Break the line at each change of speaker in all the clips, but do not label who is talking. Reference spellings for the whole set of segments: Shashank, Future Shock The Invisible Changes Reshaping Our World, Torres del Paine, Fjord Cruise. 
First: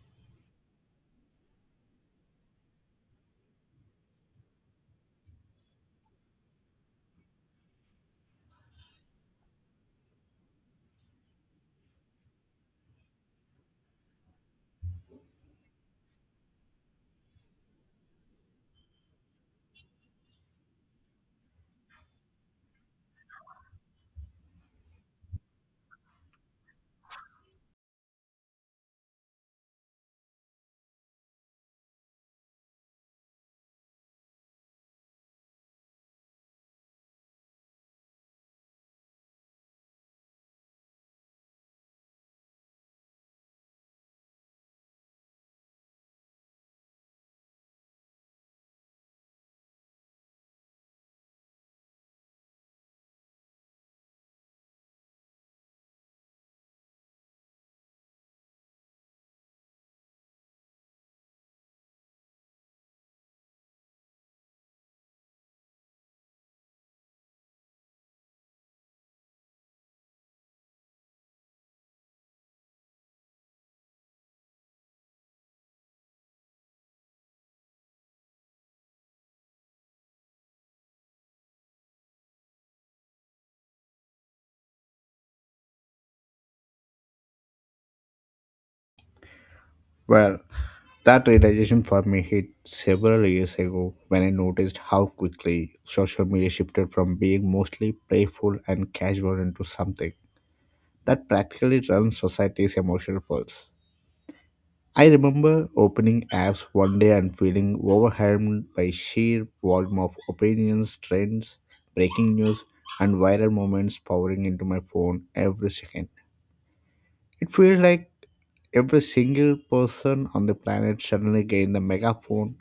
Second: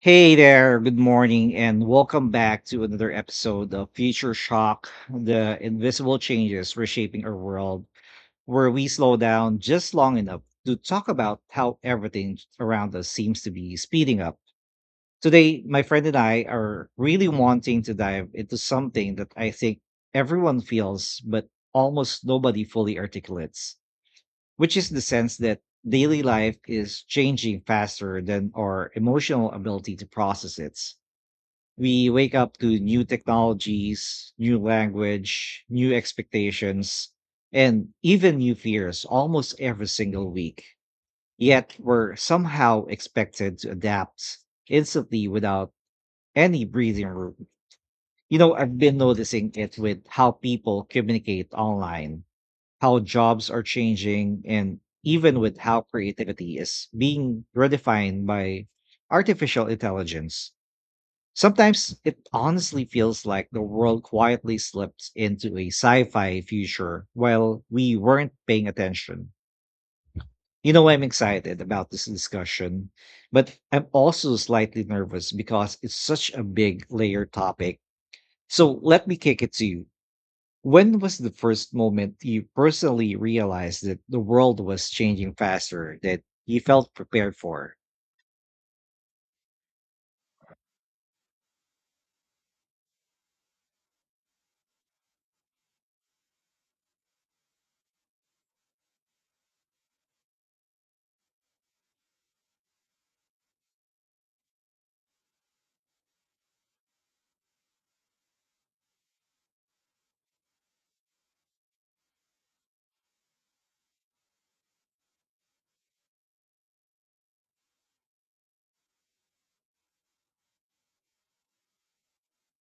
Hey there, good morning, and welcome back to another episode of Future Shock, The Invisible Changes Reshaping Our World, where we slow down just long enough to talk about how everything around us seems to be speeding up. Today, my friend and I are really wanting to dive into something that I think everyone feels, but almost nobody fully articulates, which is the sense that daily life is changing faster than our emotional ability to process it. We wake up to new technologies, new language, new expectations, and even new fears almost every single week. Yet we're somehow expected to adapt instantly without any breathing room. You know, I've been noticing it with how people communicate online, how jobs are changing, and even with how creativity is being redefined by artificial intelligence. Sometimes it honestly feels like the world quietly slipped into a sci fi future while we weren't paying attention. You know, I'm excited about this discussion, but I'm also slightly nervous because it's such a big layer topic. So let me kick it to you, when was the first moment you personally realized that the world was changing faster that you felt prepared for?
Well, that realization for me hit several years ago when I noticed how quickly social media shifted from being mostly playful and casual into something that practically runs society's emotional pulse. I remember opening apps one day and feeling overwhelmed by sheer volume of opinions, trends, breaking news, and viral moments pouring into my phone every second. It feels like every single person on the planet suddenly gained the megaphone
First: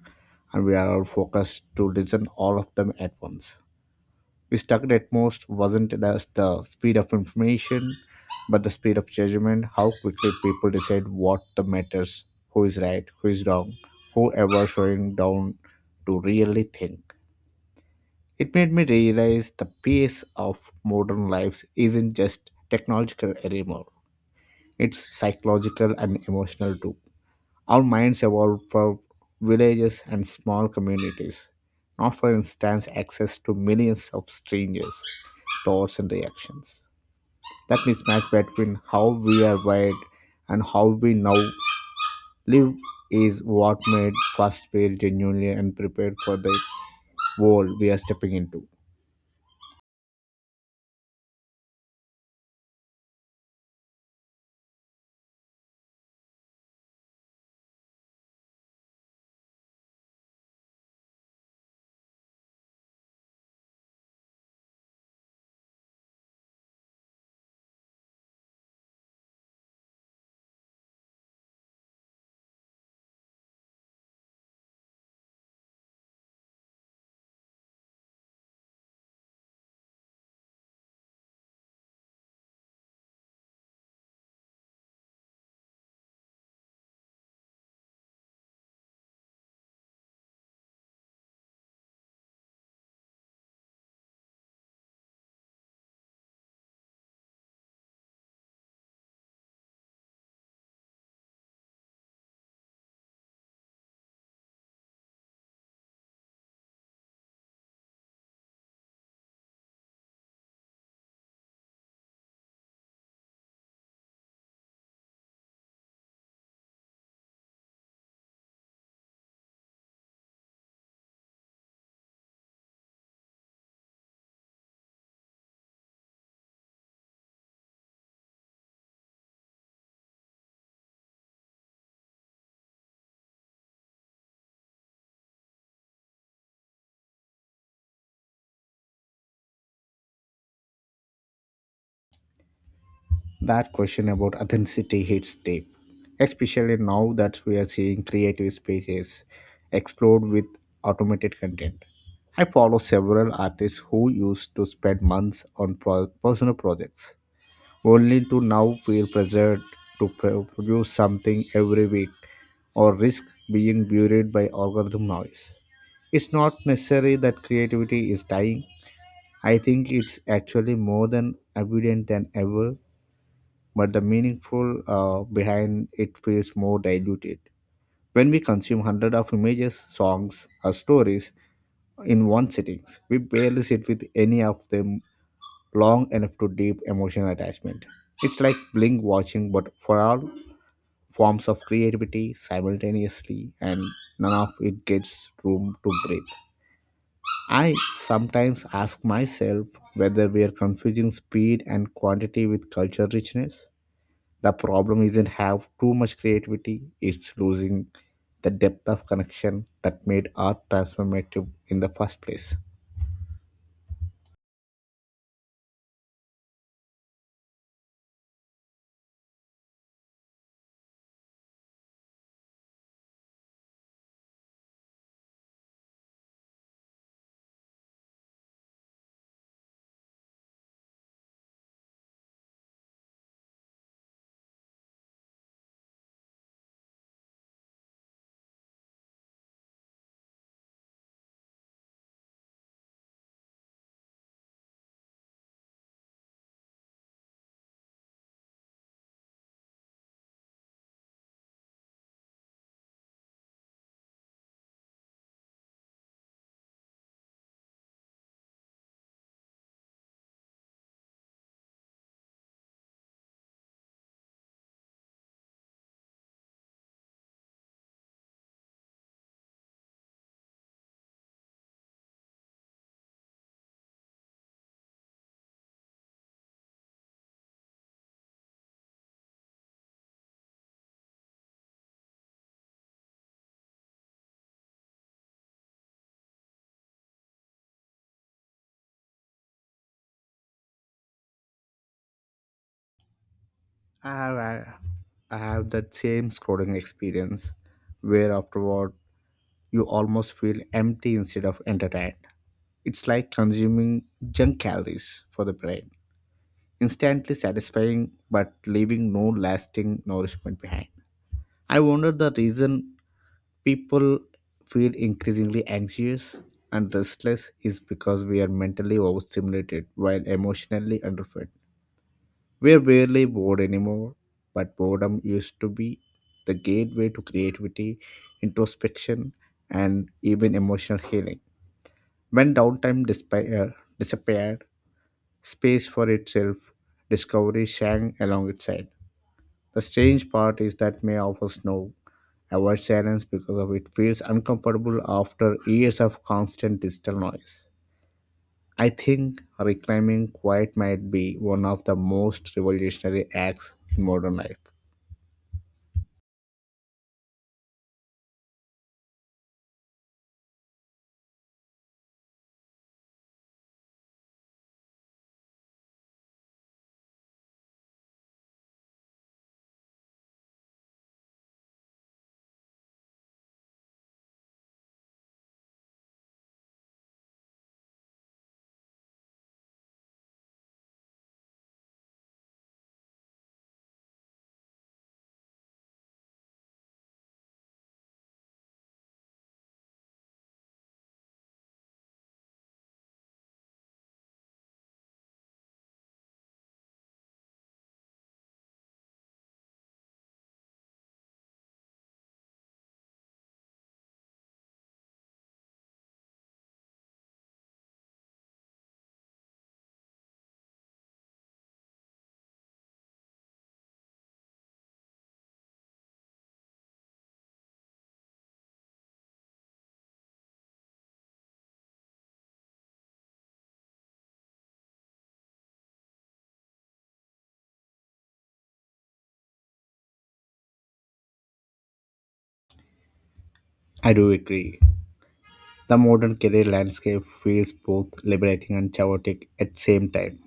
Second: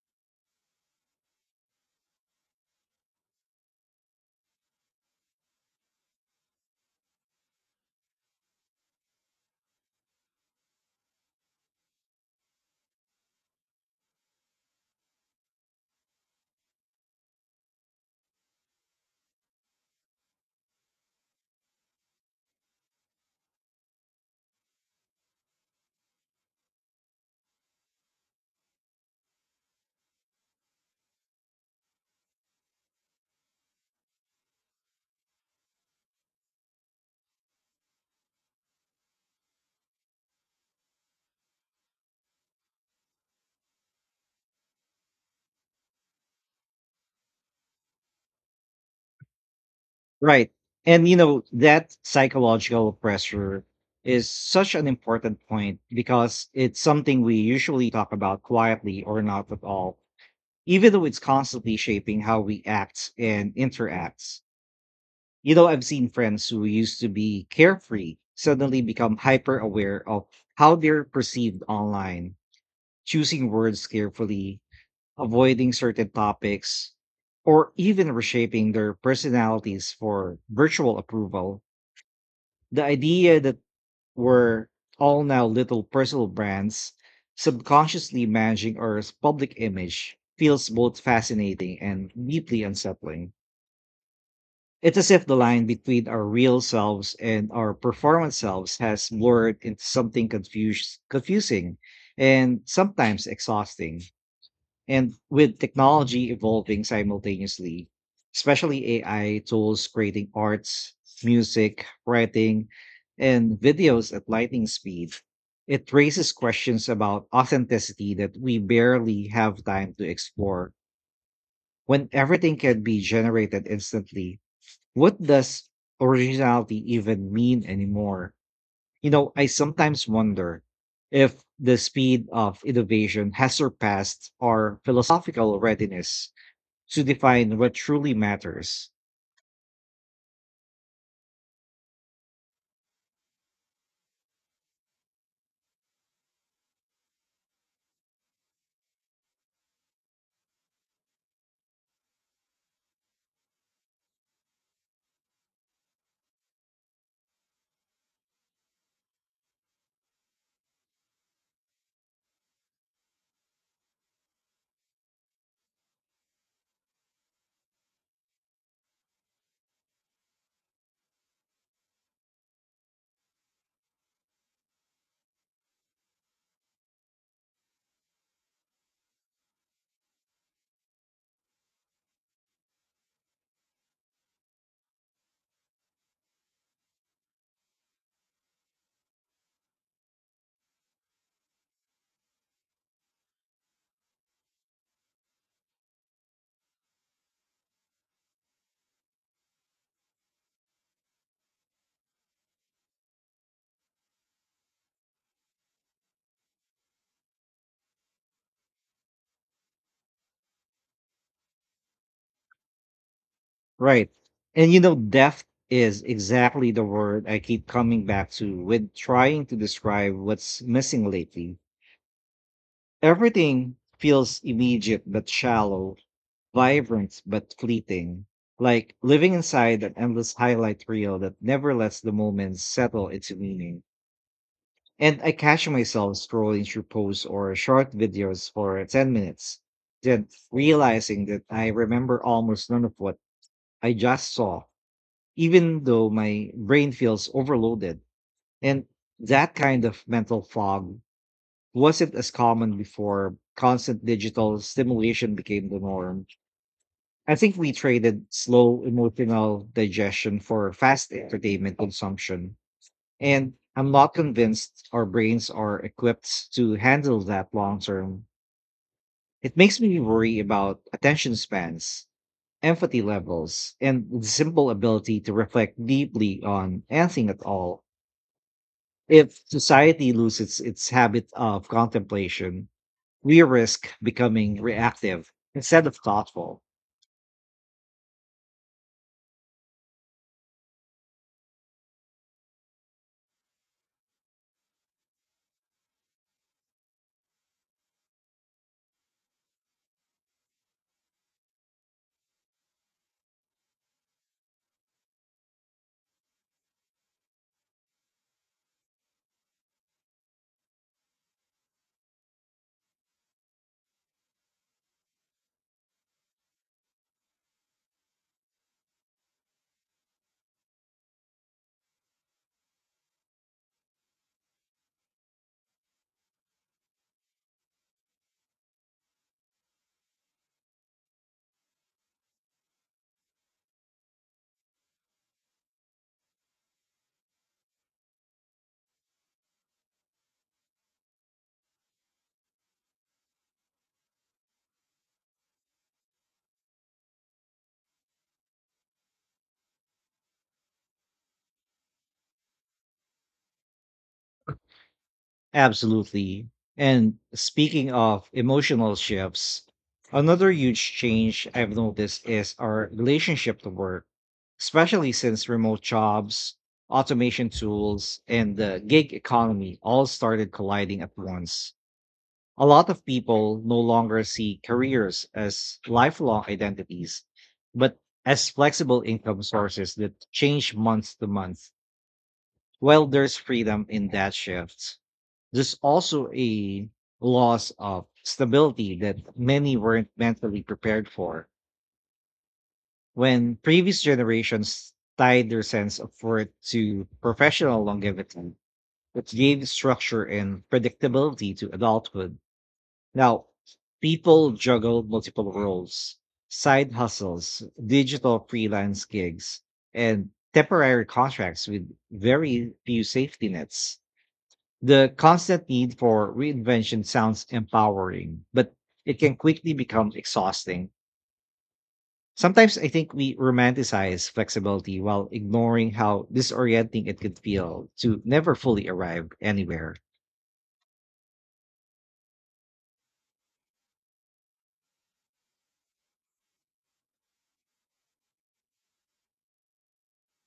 and we are all focused to listen all of them at once. We stuck at most wasn't the speed of information, but the speed of judgment, how quickly people decide what the matters, who is right, who is wrong, whoever showing down to really think. It made me realize the pace of modern life isn't just technological anymore. It's psychological and emotional too. Our minds evolve for villages and small communities, not for instance access to millions of strangers, thoughts and reactions. That mismatch between how we are wired and how we now live is what made Fast feel genuinely and prepared for the world we are stepping into.
Right. And you know, that psychological pressure is such an important point because it's something we usually talk about quietly or not at all, even though it's constantly shaping how we act and interacts. You know, I've seen friends who used to be carefree suddenly become hyper aware of how they're perceived online, choosing words carefully, avoiding certain topics, or even reshaping their personalities for virtual approval. The idea that we're all now little personal brands subconsciously managing our public image feels both fascinating and deeply unsettling. It's as if the line between our real selves and our performance selves has blurred into something confusing and sometimes exhausting. And with technology evolving simultaneously, especially AI tools creating arts, music, writing, and videos at lightning speed, it raises questions about authenticity that we barely have time to explore. When everything can be generated instantly, what does originality even mean anymore? You know, I sometimes wonder if the speed of innovation has surpassed our philosophical readiness to define what truly matters.
That question about authenticity hits deep, especially now that we are seeing creative spaces explode with automated content. I follow several artists who used to spend months on personal projects, only to now feel pressured to produce something every week or risk being buried by algorithm noise. It's not necessary that creativity is dying. I think it's actually more than evident than ever, but the meaningful behind it feels more diluted. When we consume hundreds of images, songs, or stories in one sitting, we barely sit with any of them long enough to deep emotional attachment. It's like blink watching, but for all forms of creativity simultaneously, and none of it gets room to breathe. I sometimes ask myself whether we are confusing speed and quantity with culture richness. The problem isn't have too much creativity, it's losing the depth of connection that made art transformative in the first place.
Right. And you know, depth is exactly the word I keep coming back to with trying to describe what's missing lately. Everything feels immediate but shallow, vibrant but fleeting, like living inside an endless highlight reel that never lets the moment settle into meaning. And I catch myself scrolling through posts or short videos for 10 minutes, then realizing that I remember almost none of what I just saw, even though my brain feels overloaded. And that kind of mental fog wasn't as common before constant digital stimulation became the norm. I think we traded slow emotional digestion for fast entertainment consumption. And I'm not convinced our brains are equipped to handle that long term. It makes me worry about attention spans, empathy levels, and the simple ability to reflect deeply on anything at all. If society loses its habit of contemplation, we risk becoming reactive instead of thoughtful.
I have, I I have that same scrolling experience where afterward you almost feel empty instead of entertained. It's like consuming junk calories for the brain, instantly satisfying but leaving no lasting nourishment behind. I wonder the reason people feel increasingly anxious and restless is because we are mentally overstimulated while emotionally underfed. We are barely bored anymore, but boredom used to be the gateway to creativity, introspection, and even emotional healing. When downtime disappeared, space for itself, discovery sang along its side. The strange part is that May offers snow. Avoid silence because of it feels uncomfortable after years of constant digital noise. I think reclaiming quiet might be one of the most revolutionary acts in modern life.
Absolutely. And speaking of emotional shifts, another huge change I've noticed is our relationship to work, especially since remote jobs, automation tools, and the gig economy all started colliding at once. A lot of people no longer see careers as lifelong identities, but as flexible income sources that change month to month. While there's freedom in that shift, there's also a loss of stability that many weren't mentally prepared for. When previous generations tied their sense of worth to professional longevity, it gave structure and predictability to adulthood. Now, people juggle multiple roles, side hustles, digital freelance gigs, and temporary contracts with very few safety nets. The constant need for reinvention sounds empowering, but it can quickly become exhausting. Sometimes I think we romanticize flexibility while ignoring how disorienting it could feel to never fully arrive anywhere.
I do agree. The modern career landscape feels both liberating and chaotic at the same time.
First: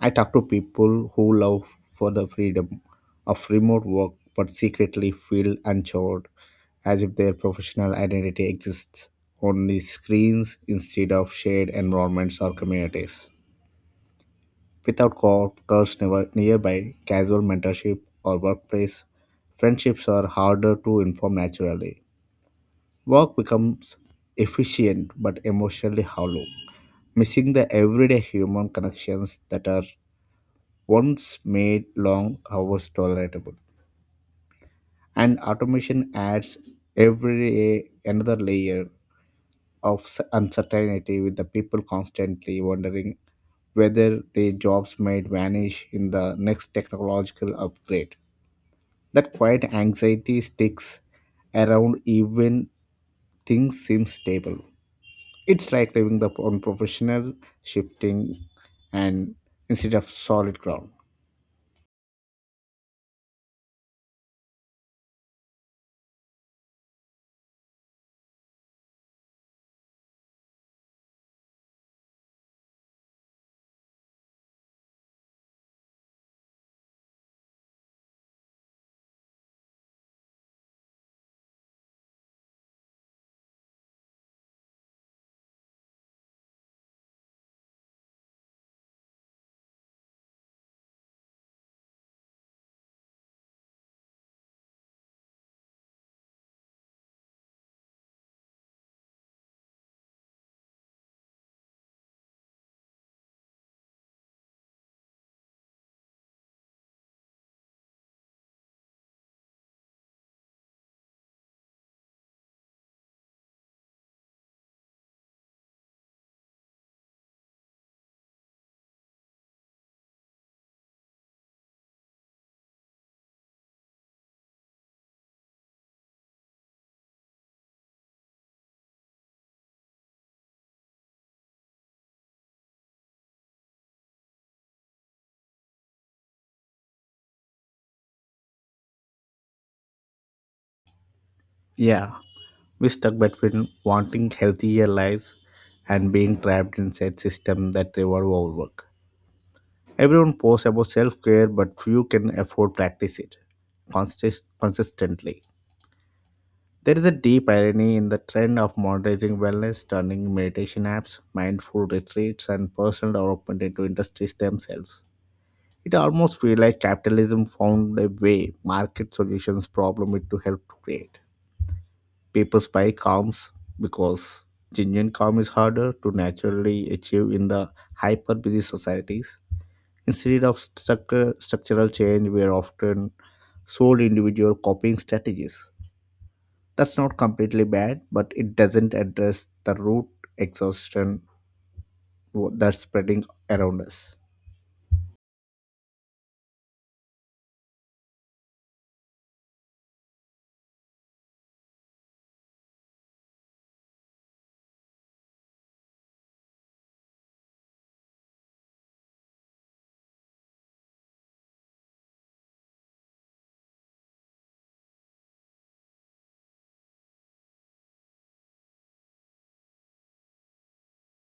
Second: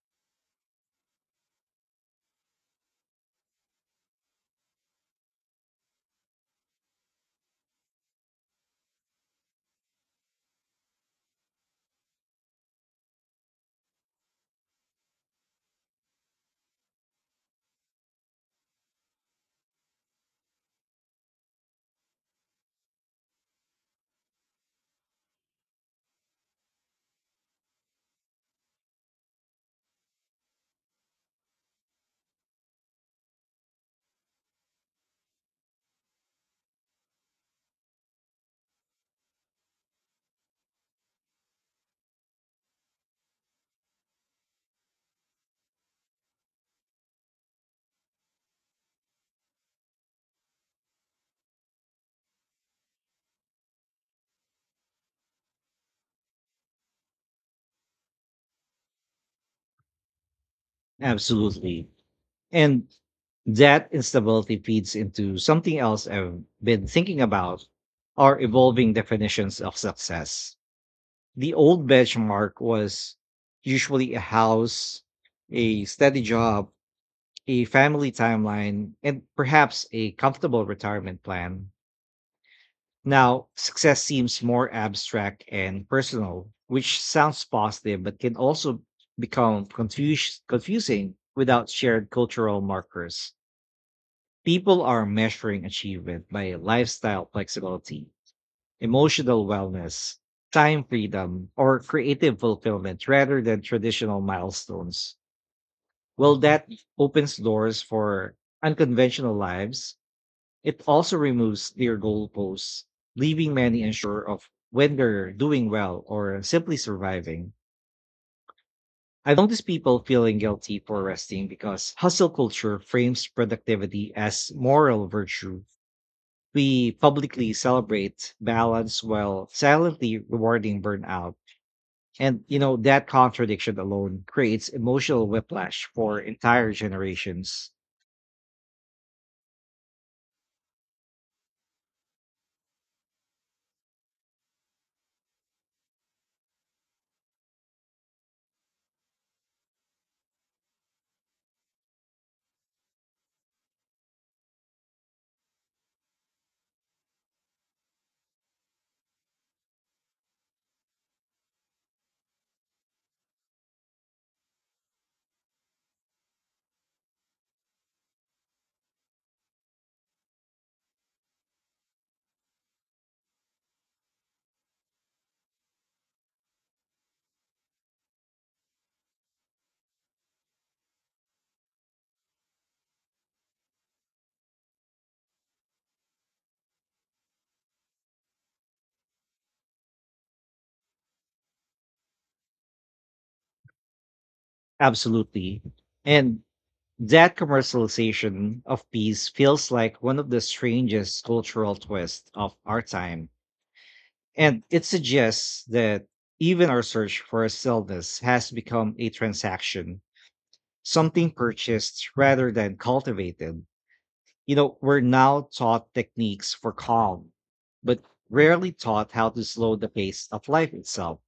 I talk to people who love for the freedom of remote work but secretly feel unchored, as if their professional identity exists only screens instead of shared environments or communities. Without coworkers never nearby, casual mentorship or workplace friendships are harder to inform naturally. Work becomes efficient but emotionally hollow, missing the everyday human connections that are once made long hours tolerable. And automation adds every another layer of uncertainty with the people constantly wondering whether their jobs might vanish in the next technological upgrade. That quiet anxiety sticks around even things seem stable. It's like living the unprofessional, shifting, and instead of solid ground.
Absolutely. And that instability feeds into something else I've been thinking about, our evolving definitions of success. The old benchmark was usually a house, a steady job, a family timeline, and perhaps a comfortable retirement plan. Now, success seems more abstract and personal, which sounds positive, but can also become confusing without shared cultural markers. People are measuring achievement by lifestyle flexibility, emotional wellness, time freedom, or creative fulfillment rather than traditional milestones. While that opens doors for unconventional lives, it also removes their goalposts, leaving many unsure of when they're doing well or simply surviving. I've noticed people feeling guilty for resting because hustle culture frames productivity as moral virtue. We publicly celebrate balance while silently rewarding burnout. And, you know, that contradiction alone creates emotional whiplash for entire generations.
Yeah. We stuck between wanting healthier lives and being trapped inside system that reward overwork. Everyone posts about self-care, but few can afford practice it consistently. There is a deep irony in the trend of monetizing wellness, turning meditation apps, mindful retreats, and personal development into industries themselves. It almost feels like capitalism found a way market solutions problem it to help create. People spy calms because genuine calm is harder to naturally achieve in the hyper busy societies. Instead of structural change, we are often sold individual copying strategies. That's not completely bad, but it doesn't address the root exhaustion that's spreading around us.
Absolutely. And that commercialization of peace feels like one of the strangest cultural twists of our time. And it suggests that even our search for stillness has become a transaction, something purchased rather than cultivated. You know, we're now taught techniques for calm, but rarely taught how to slow the pace of life itself.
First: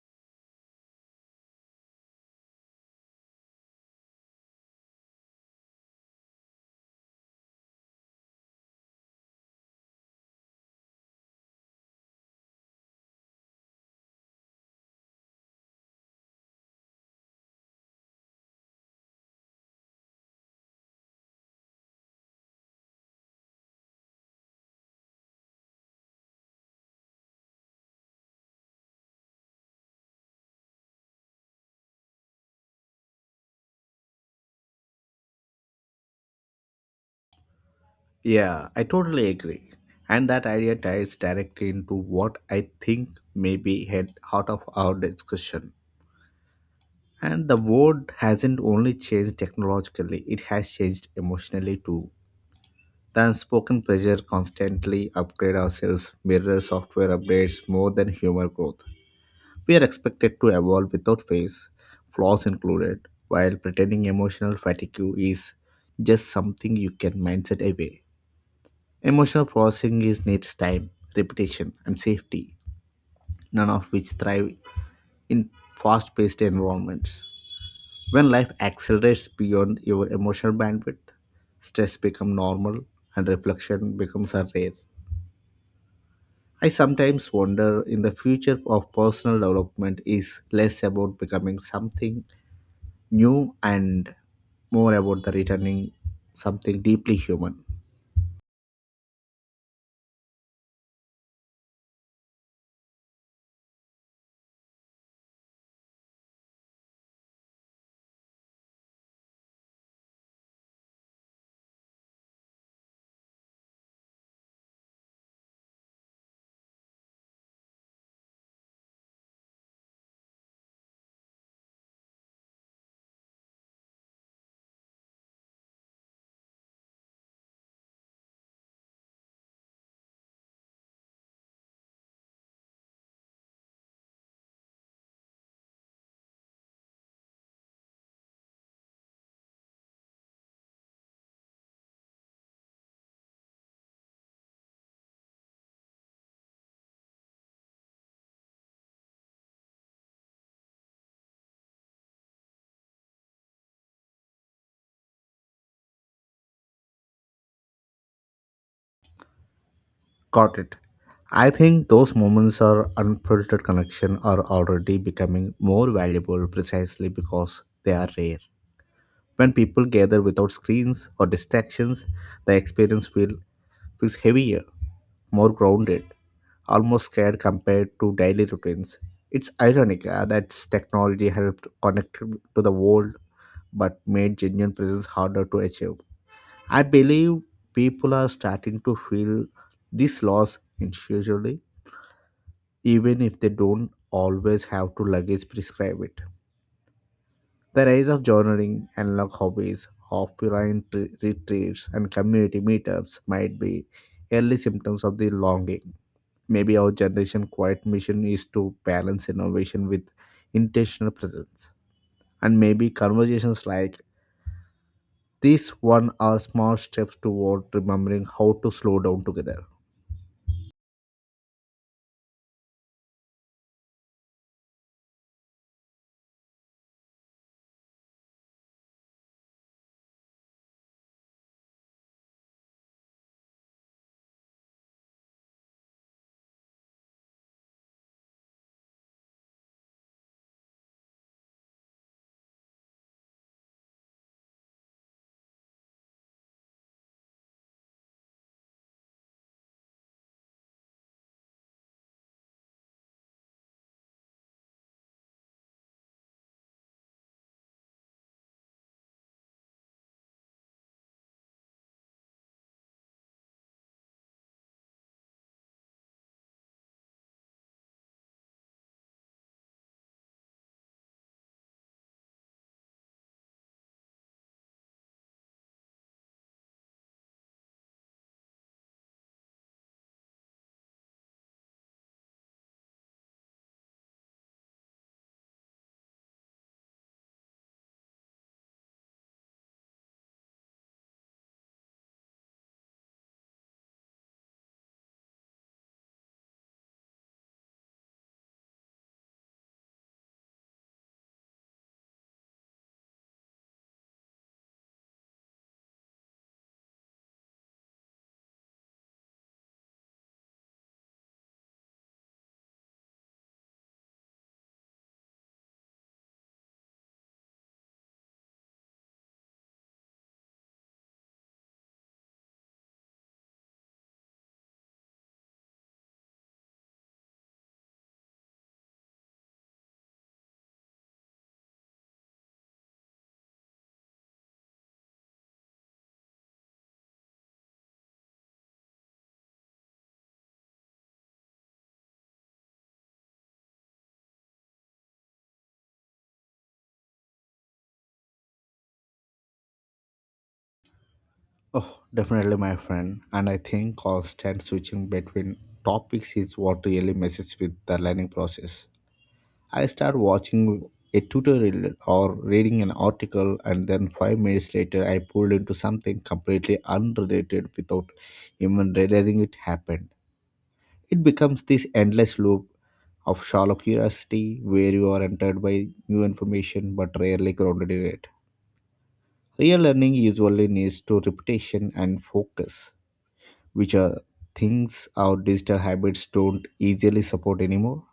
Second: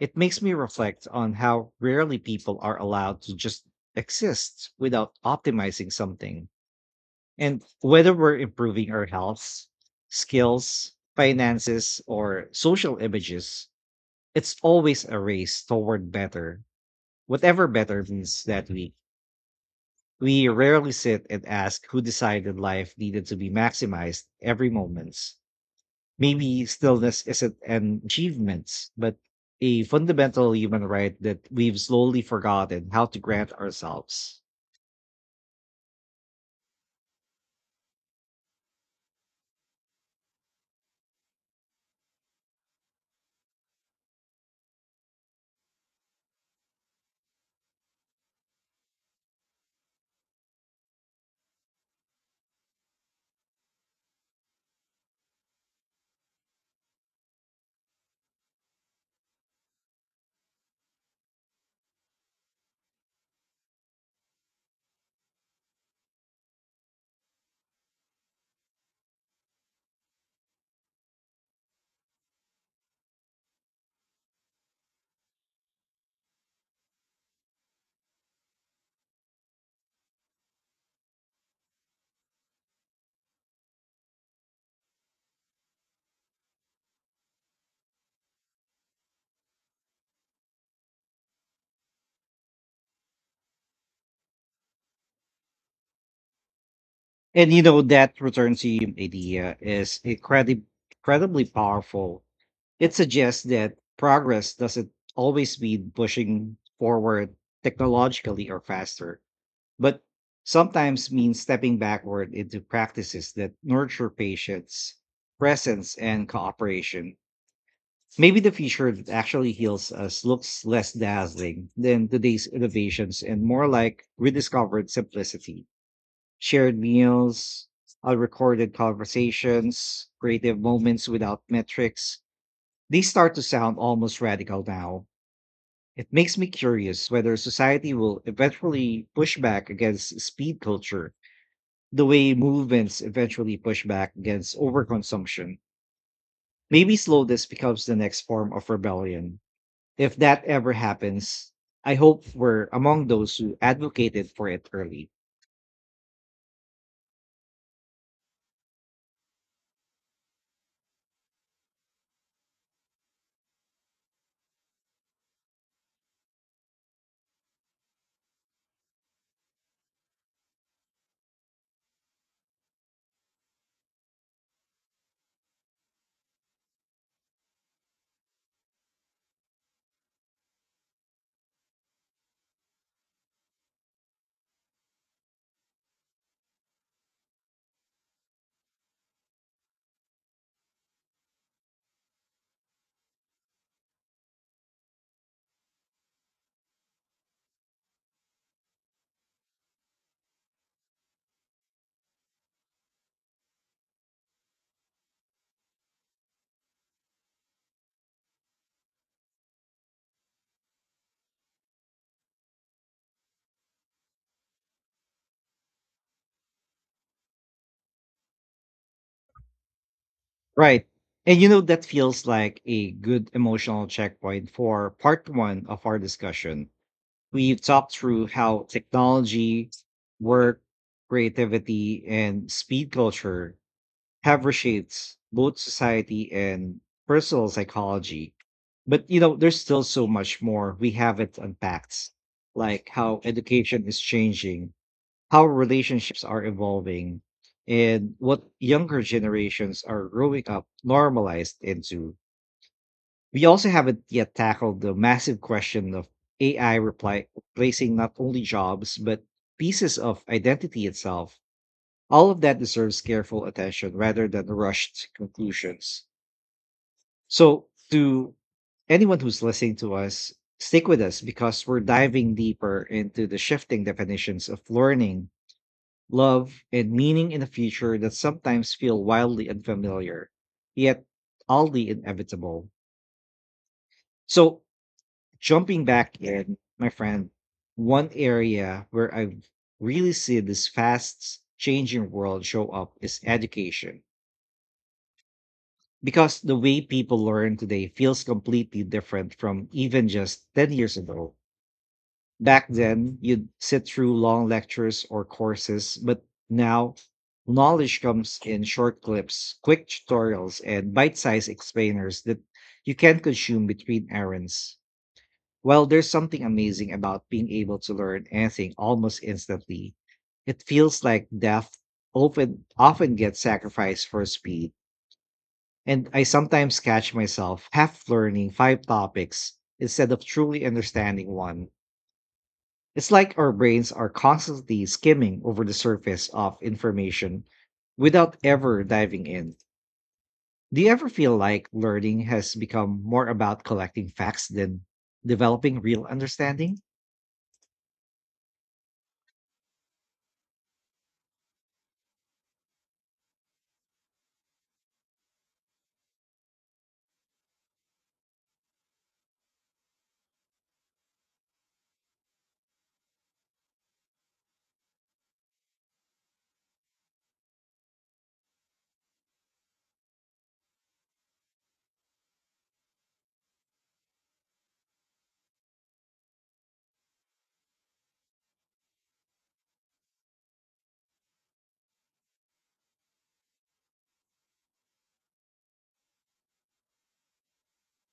It makes me reflect on how rarely people are allowed to just exist without optimizing something. And whether we're improving our health, skills, finances, or social images, it's always a race toward better, whatever better means that week. We rarely sit and ask who decided life needed to be maximized every moment. Maybe stillness isn't an achievement, but a fundamental human right that we've slowly forgotten how to grant ourselves.
Yeah, I totally agree. And that idea ties directly into what I think may be head out of our discussion. And the world hasn't only changed technologically, it has changed emotionally too. The unspoken pressure constantly upgrade ourselves, mirror software updates more than human growth. We are expected to evolve without face, flaws included, while pretending emotional fatigue is just something you can mindset away. Emotional processing is needs time, repetition, and safety, none of which thrive in fast-paced environments. When life accelerates beyond your emotional bandwidth, stress becomes normal and reflection becomes a rare. I sometimes wonder in the future of personal development is less about becoming something new and more about the returning something deeply
And you
human.
know, that return to you idea is incredibly powerful. It suggests that progress doesn't always mean pushing forward technologically or faster, but sometimes means stepping backward into practices that nurture patience, presence, and cooperation. Maybe the future that actually heals us looks less dazzling than today's innovations and more like rediscovered simplicity. Shared meals, recorded conversations, creative moments without metrics. These start to sound almost radical now. It makes me curious whether society will eventually push back against speed culture the way movements eventually push back against overconsumption. Maybe slowness becomes the next form of rebellion. If that ever happens, I hope we're among those who advocated for it early.
Got it. I think those moments or unfiltered connection are already becoming more valuable precisely because they are rare. When people gather without screens or distractions, the feels heavier, more grounded, almost scared compared to daily routines. It's ironic that technology helped connect to the world but made genuine presence harder to achieve. I believe people are starting to feel this loss intuitively, even if they don't always have to luggage prescribe it. The rise of journaling, analog hobbies, offline retreats, and community meetups might be early symptoms of the longing. Maybe our generation quiet mission is to balance innovation with intentional presence. And maybe conversations like this one are small steps toward remembering how to slow down together.
Right. And you know, that feels like a good emotional checkpoint for part one of our discussion. We've talked through how technology, work, creativity, and speed culture have reshaped both society and personal psychology. But you know, there's still so much more we haven't unpacked, like how education is changing, how relationships are evolving, and what younger generations are growing up normalized into. We also haven't yet tackled the massive question of AI replacing not only jobs, but pieces of identity itself. All of that deserves careful attention rather than rushed conclusions. So, to anyone who's listening to us, stick with us because we're diving deeper into the shifting definitions of learning, love, and meaning in a future that sometimes feel wildly unfamiliar, yet oddly inevitable. So, jumping back in, my friend, one area where I've really seen this fast changing world show up is education, because the way people learn today feels completely different from even just 10 years ago. Back then, you'd sit through long lectures or courses, but now knowledge comes in short clips, quick tutorials, and bite sized explainers that you can consume between errands. While there's something amazing about being able to learn anything almost instantly. It feels like depth often gets sacrificed for speed. And I sometimes catch myself half learning five topics instead of truly understanding one. It's like our brains are constantly skimming over the surface of information without ever diving in. Do you ever feel like learning has become more about collecting facts than developing real understanding?
Oh, definitely, my friend. And I think constant switching between topics is what really messes with the learning process. I start watching a tutorial or reading an article, and then 5 minutes later, I pulled into something completely unrelated without even realizing it happened. It becomes this endless loop of shallow curiosity where you are entered by new information but rarely grounded in it. Real learning usually needs to repetition and focus, which are things our digital habits don't easily support anymore.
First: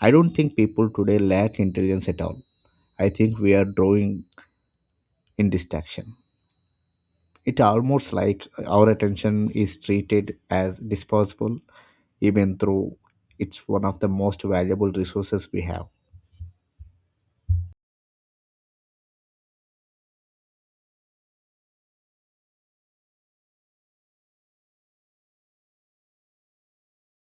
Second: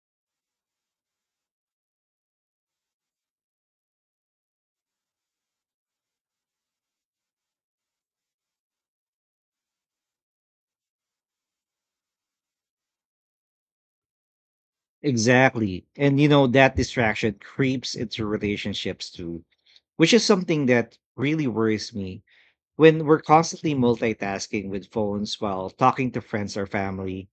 I don't think people today lack intelligence at all. I think we are drawing in distraction. It almost like our attention is treated as disposable, even though it's one of the most valuable resources we
Exactly.
have.
And you know, that distraction creeps into relationships too, which is something that really worries me. When we're constantly multitasking with phones while talking to friends or family,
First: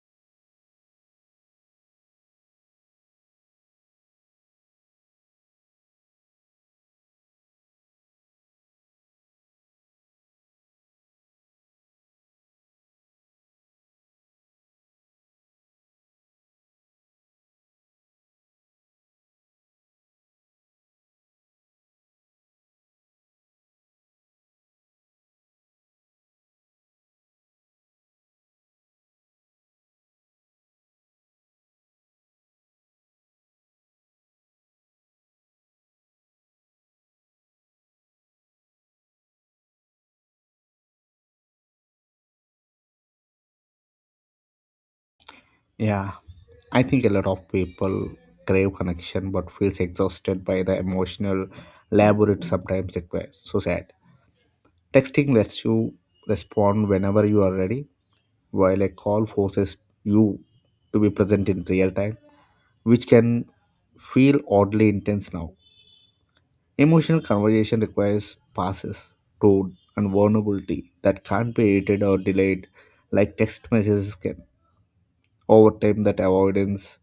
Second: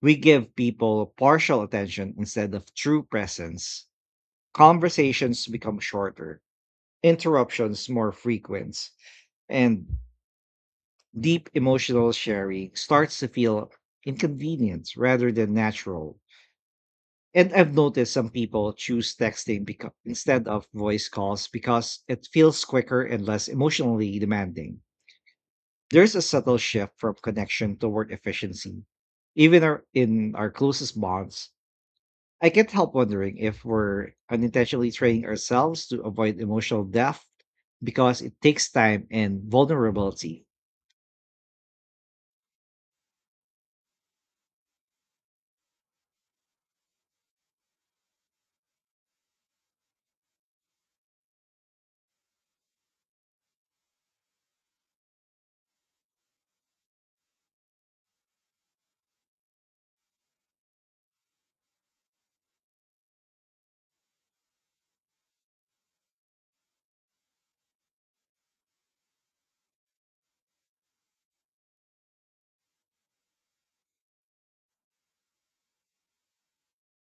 we give people partial attention instead of true presence. Conversations become shorter, interruptions more frequent, and deep emotional sharing starts to feel inconvenient rather than natural. And I've noticed some people choose texting instead of voice calls because it feels quicker and less emotionally demanding. There's a subtle shift from connection toward efficiency. Even our, in our closest bonds, I can't help wondering if we're unintentionally training ourselves to avoid emotional depth because it takes time and vulnerability.
Yeah, I think a lot of people crave connection but feels exhausted by the emotional labor it sometimes requires. So sad. Texting lets you respond whenever you are ready, while a call forces you to be present in real time, which can feel oddly intense now. Emotional conversation requires passes, tone, and vulnerability that can't be edited or delayed like text messages can. Over time, that avoidance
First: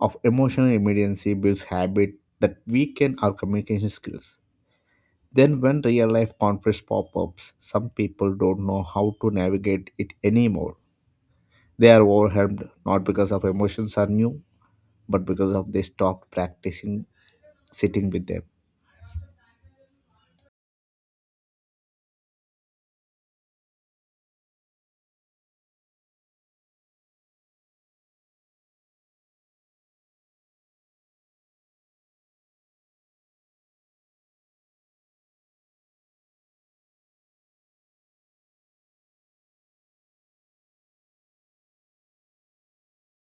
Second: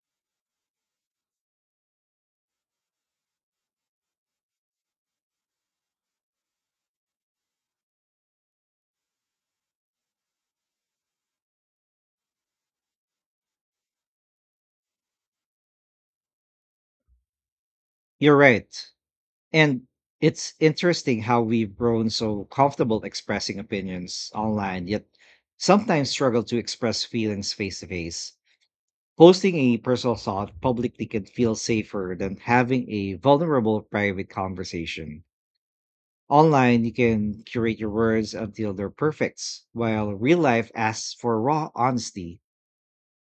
of emotional immediacy builds habit that weaken our communication skills. Then, when real life conflicts pop up, some people don't know how to navigate it anymore. They are overwhelmed not because of emotions are new, but because of they stopped practicing sitting with
You're
them.
right. And it's interesting how we've grown so comfortable expressing opinions online, yet sometimes struggle to express feelings face to face. Posting a personal thought publicly can feel safer than having a vulnerable private conversation. Online, you can curate your words until they're perfect, while real life asks for raw honesty.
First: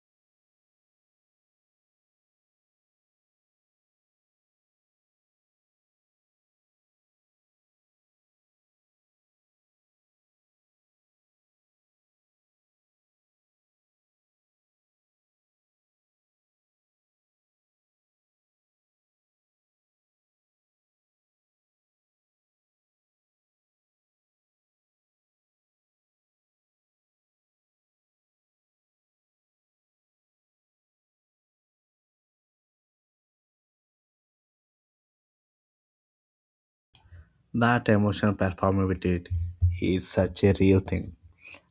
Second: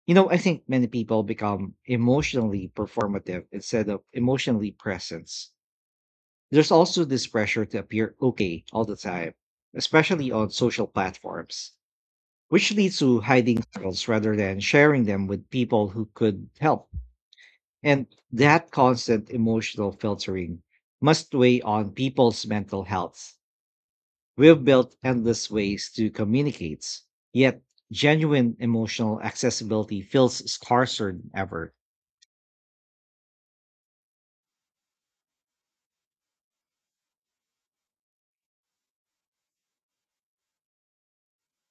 You know, I think many people become emotionally performative instead of emotionally present. There's also this pressure to appear okay all the time, especially on social platforms, which leads to hiding struggles rather than sharing them with people who could help. And that constant emotional filtering must weigh on people's mental health. We've built endless ways to communicate, yet genuine emotional accessibility feels scarcer than ever.
That emotional performability is such a real thing,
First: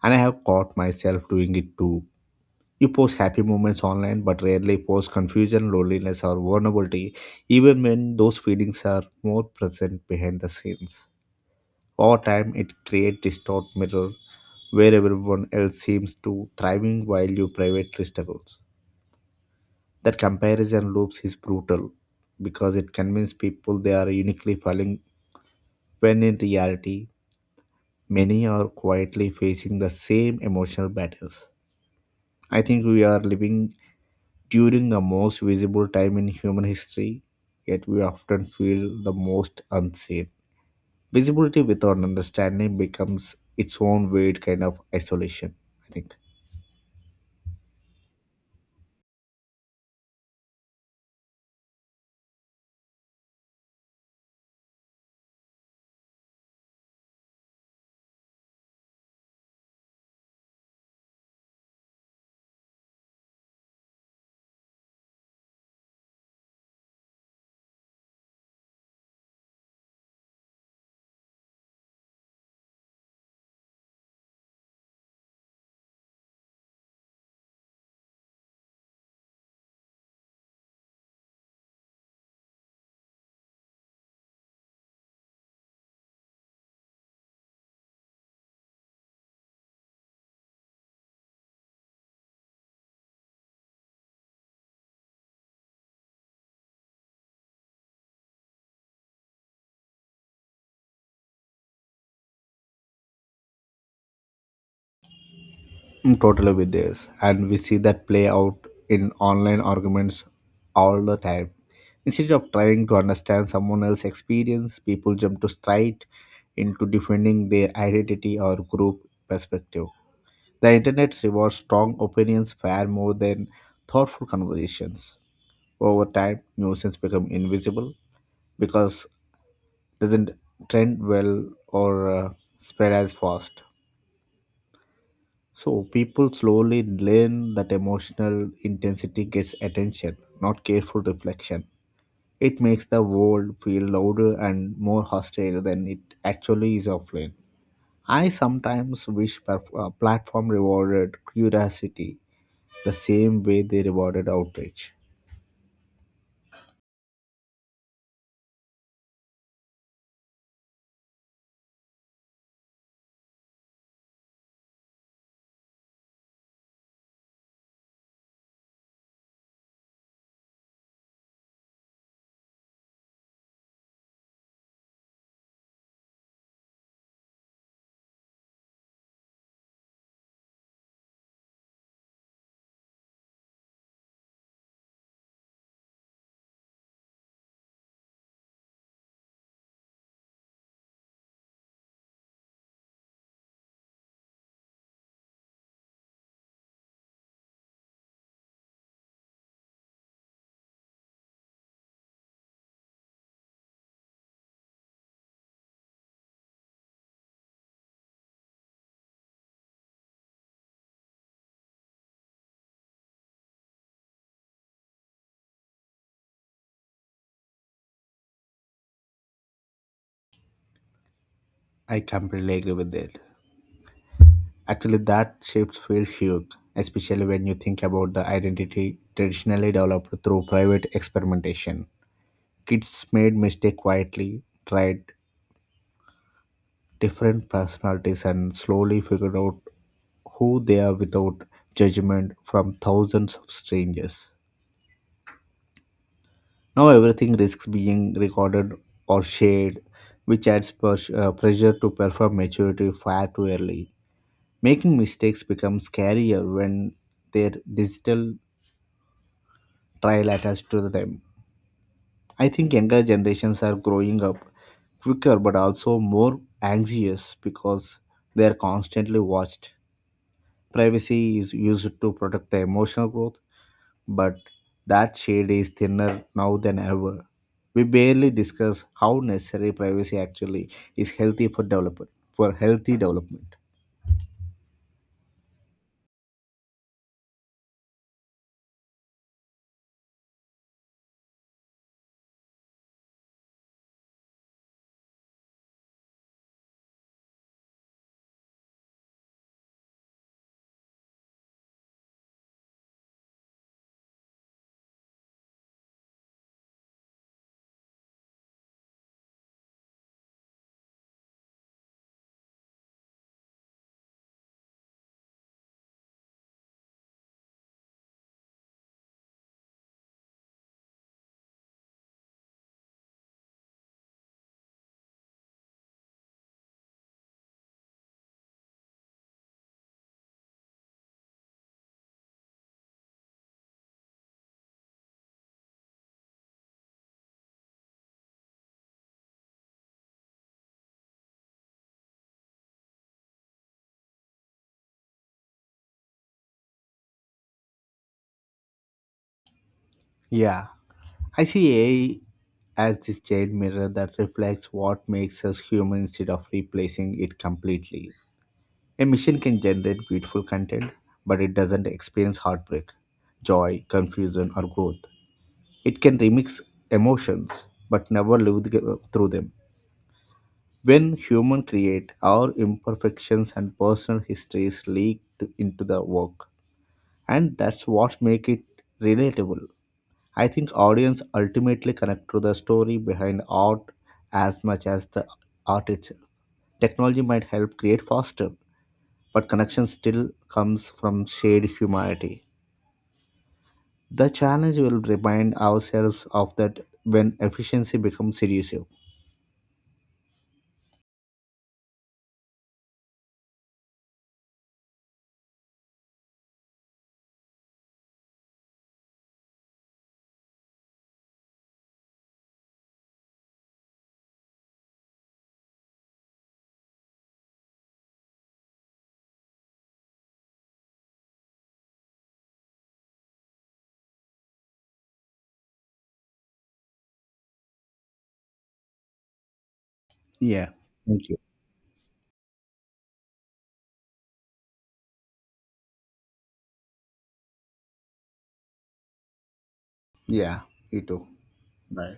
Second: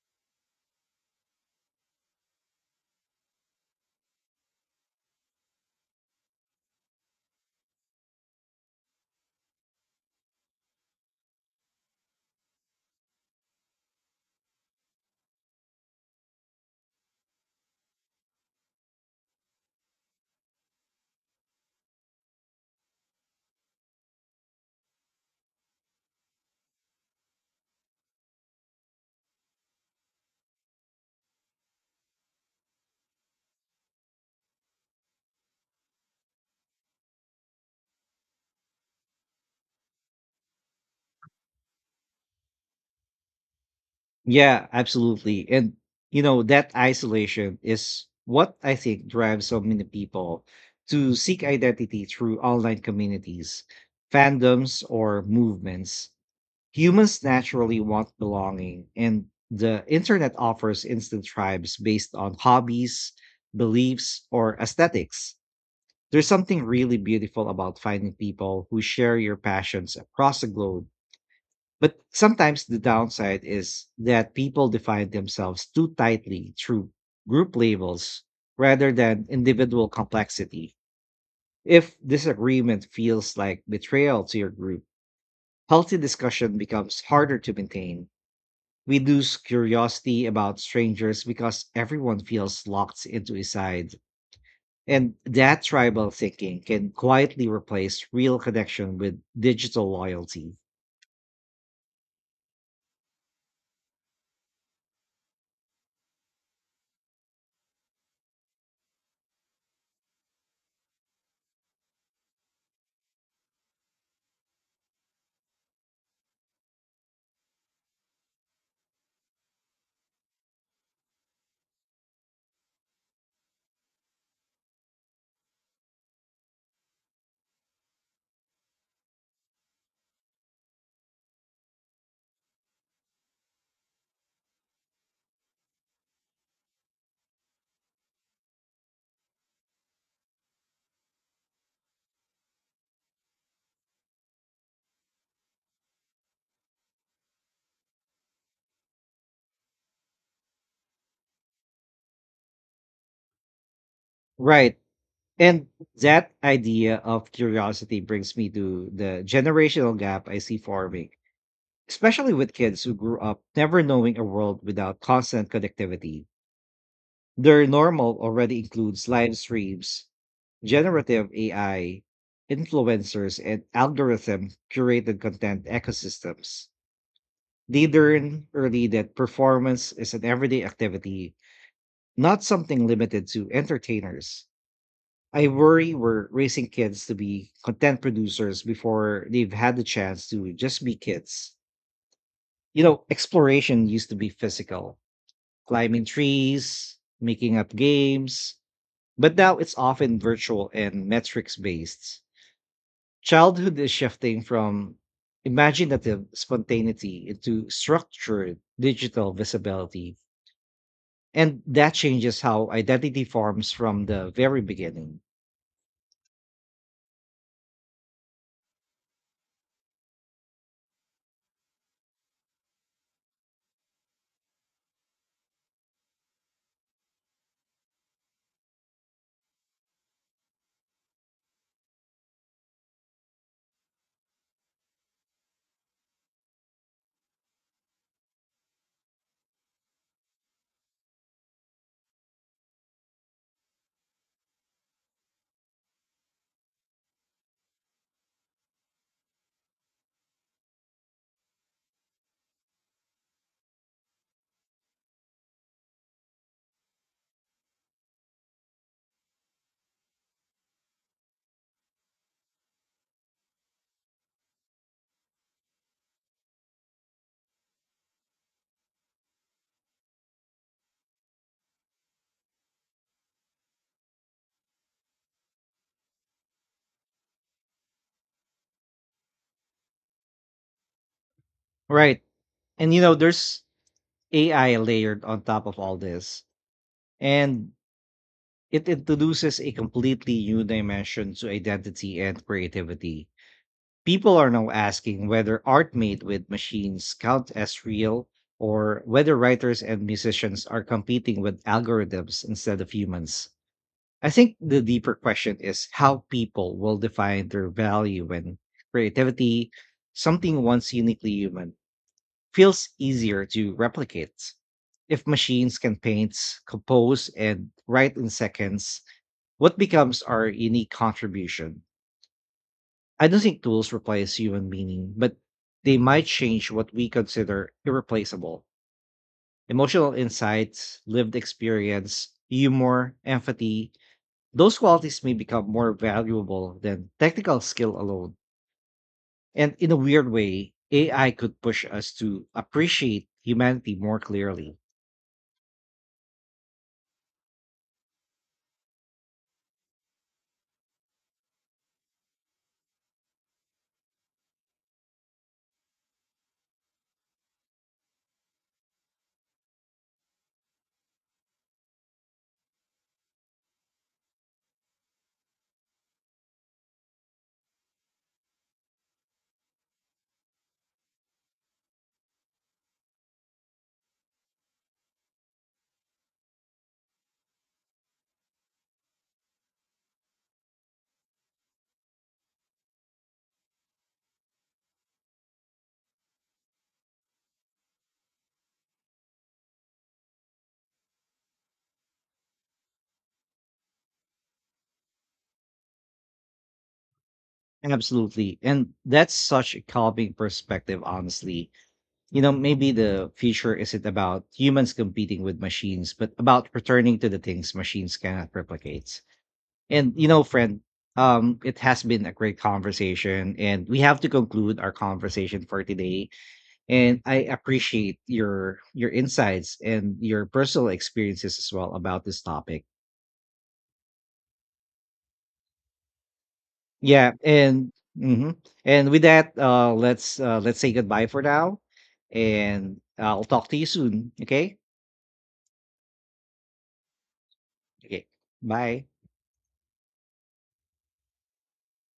and I have caught myself doing it too. You post happy moments online, but rarely post confusion, loneliness, or vulnerability, even when those feelings are more present behind the scenes. Over time, it creates distorted mirror where everyone else seems to thriving while you privately struggles. That comparison loops is brutal because it convinces people they are uniquely falling when in reality many are quietly facing the same emotional battles. I think we are living during the most visible time in human history, yet we often feel the most unseen. Visibility without understanding becomes its own weird kind
Yeah,
of
absolutely.
isolation,
And
I think.
you know, that isolation is what I think drives so many people to seek identity through online communities, fandoms, or movements. Humans naturally want belonging, and the internet offers instant tribes based on hobbies, beliefs, or aesthetics. There's something really beautiful about finding people who share your passions across the globe, but sometimes the downside is that people define themselves too tightly through group labels rather than individual complexity. If disagreement feels like betrayal to your group, healthy discussion becomes harder to maintain. We lose curiosity about strangers because everyone feels locked into a side. And that tribal thinking can quietly replace real connection with digital loyalty.
I'm totally with this, and we see that play out in online arguments all the time. Instead of trying to understand someone else's experience, people jump to straight into defending their identity or group perspective. The internet rewards strong opinions far more than thoughtful conversations. Over time, nuisance become invisible because doesn't trend well or spread as fast. So people slowly learn that emotional intensity gets attention, not careful reflection. It makes the world feel louder and more hostile than it actually is offline. I sometimes wish platform rewarded curiosity the same way they rewarded
Right.
outrage.
And that idea of curiosity brings me to the generational gap I see forming, especially with kids who grew up never knowing a world without constant connectivity. Their normal already includes live streams, generative AI, influencers, and algorithm curated content ecosystems. They learn early that performance is an everyday activity, not something limited to entertainers. I worry we're raising kids to be content producers before they've had the chance to just be kids. You know, exploration used to be physical, climbing trees, making up games, but now it's often virtual and metrics based. Childhood is shifting from imaginative spontaneity into structured digital visibility. And that changes how identity forms from the very beginning.
I completely agree with that. Actually, that shifts feel huge, especially when you think about the identity traditionally developed through private experimentation. Kids made mistake quietly, tried different personalities, and slowly figured out who they are without judgment from thousands of strangers. Now everything risks being recorded or shared, which adds pressure to perform maturity far too early. Making mistakes becomes scarier when their digital trial attached to them. I think younger generations are growing up quicker but also more anxious because they are constantly watched. Privacy is used to protect the emotional growth, but that shade is thinner now than ever. We barely discuss how necessary privacy actually is healthy for development
Right.
for
And
healthy
you know,
development.
there's AI layered on top of all this, and it introduces a completely new dimension to identity and creativity. People are now asking whether art made with machines count as real, or whether writers and musicians are competing with algorithms instead of humans. I think the deeper question is how people will define their value and creativity, something once uniquely human feels easier to replicate. If machines can paint, compose, and write in seconds, what becomes our unique contribution? I don't think tools replace human meaning, but they might change what we consider irreplaceable. Emotional insights, lived experience, humor, empathy, those qualities may become more valuable than technical skill alone. And in a weird way, AI could push us to appreciate humanity more clearly.
Yeah. I see AI as this giant mirror that reflects what makes us human instead of replacing it completely. A machine can generate beautiful content, but it doesn't experience heartbreak, joy, confusion, or growth. It can remix emotions, but never live through them. When humans create, our imperfections and personal histories leak into the work, and that's what makes it relatable. I think audience ultimately connect to the story behind art as much as the art itself. Technology might help create faster, but connection still comes from shared humanity. The challenge will remind ourselves of that when efficiency becomes
Absolutely.
elusive.
And that's such a calming perspective, honestly. You know, maybe the future isn't about humans competing with machines, but about returning to the things machines cannot replicate. And, you know, friend, it has been a great conversation, and we have to conclude our conversation for today. And I appreciate your insights and your personal experiences as well about this topic. Yeah, and mhm. And with that,
Yeah.
let's say goodbye
Thank you.
for now, and I'll talk to you soon. Okay. Okay. Bye.
Yeah, you too. Bye.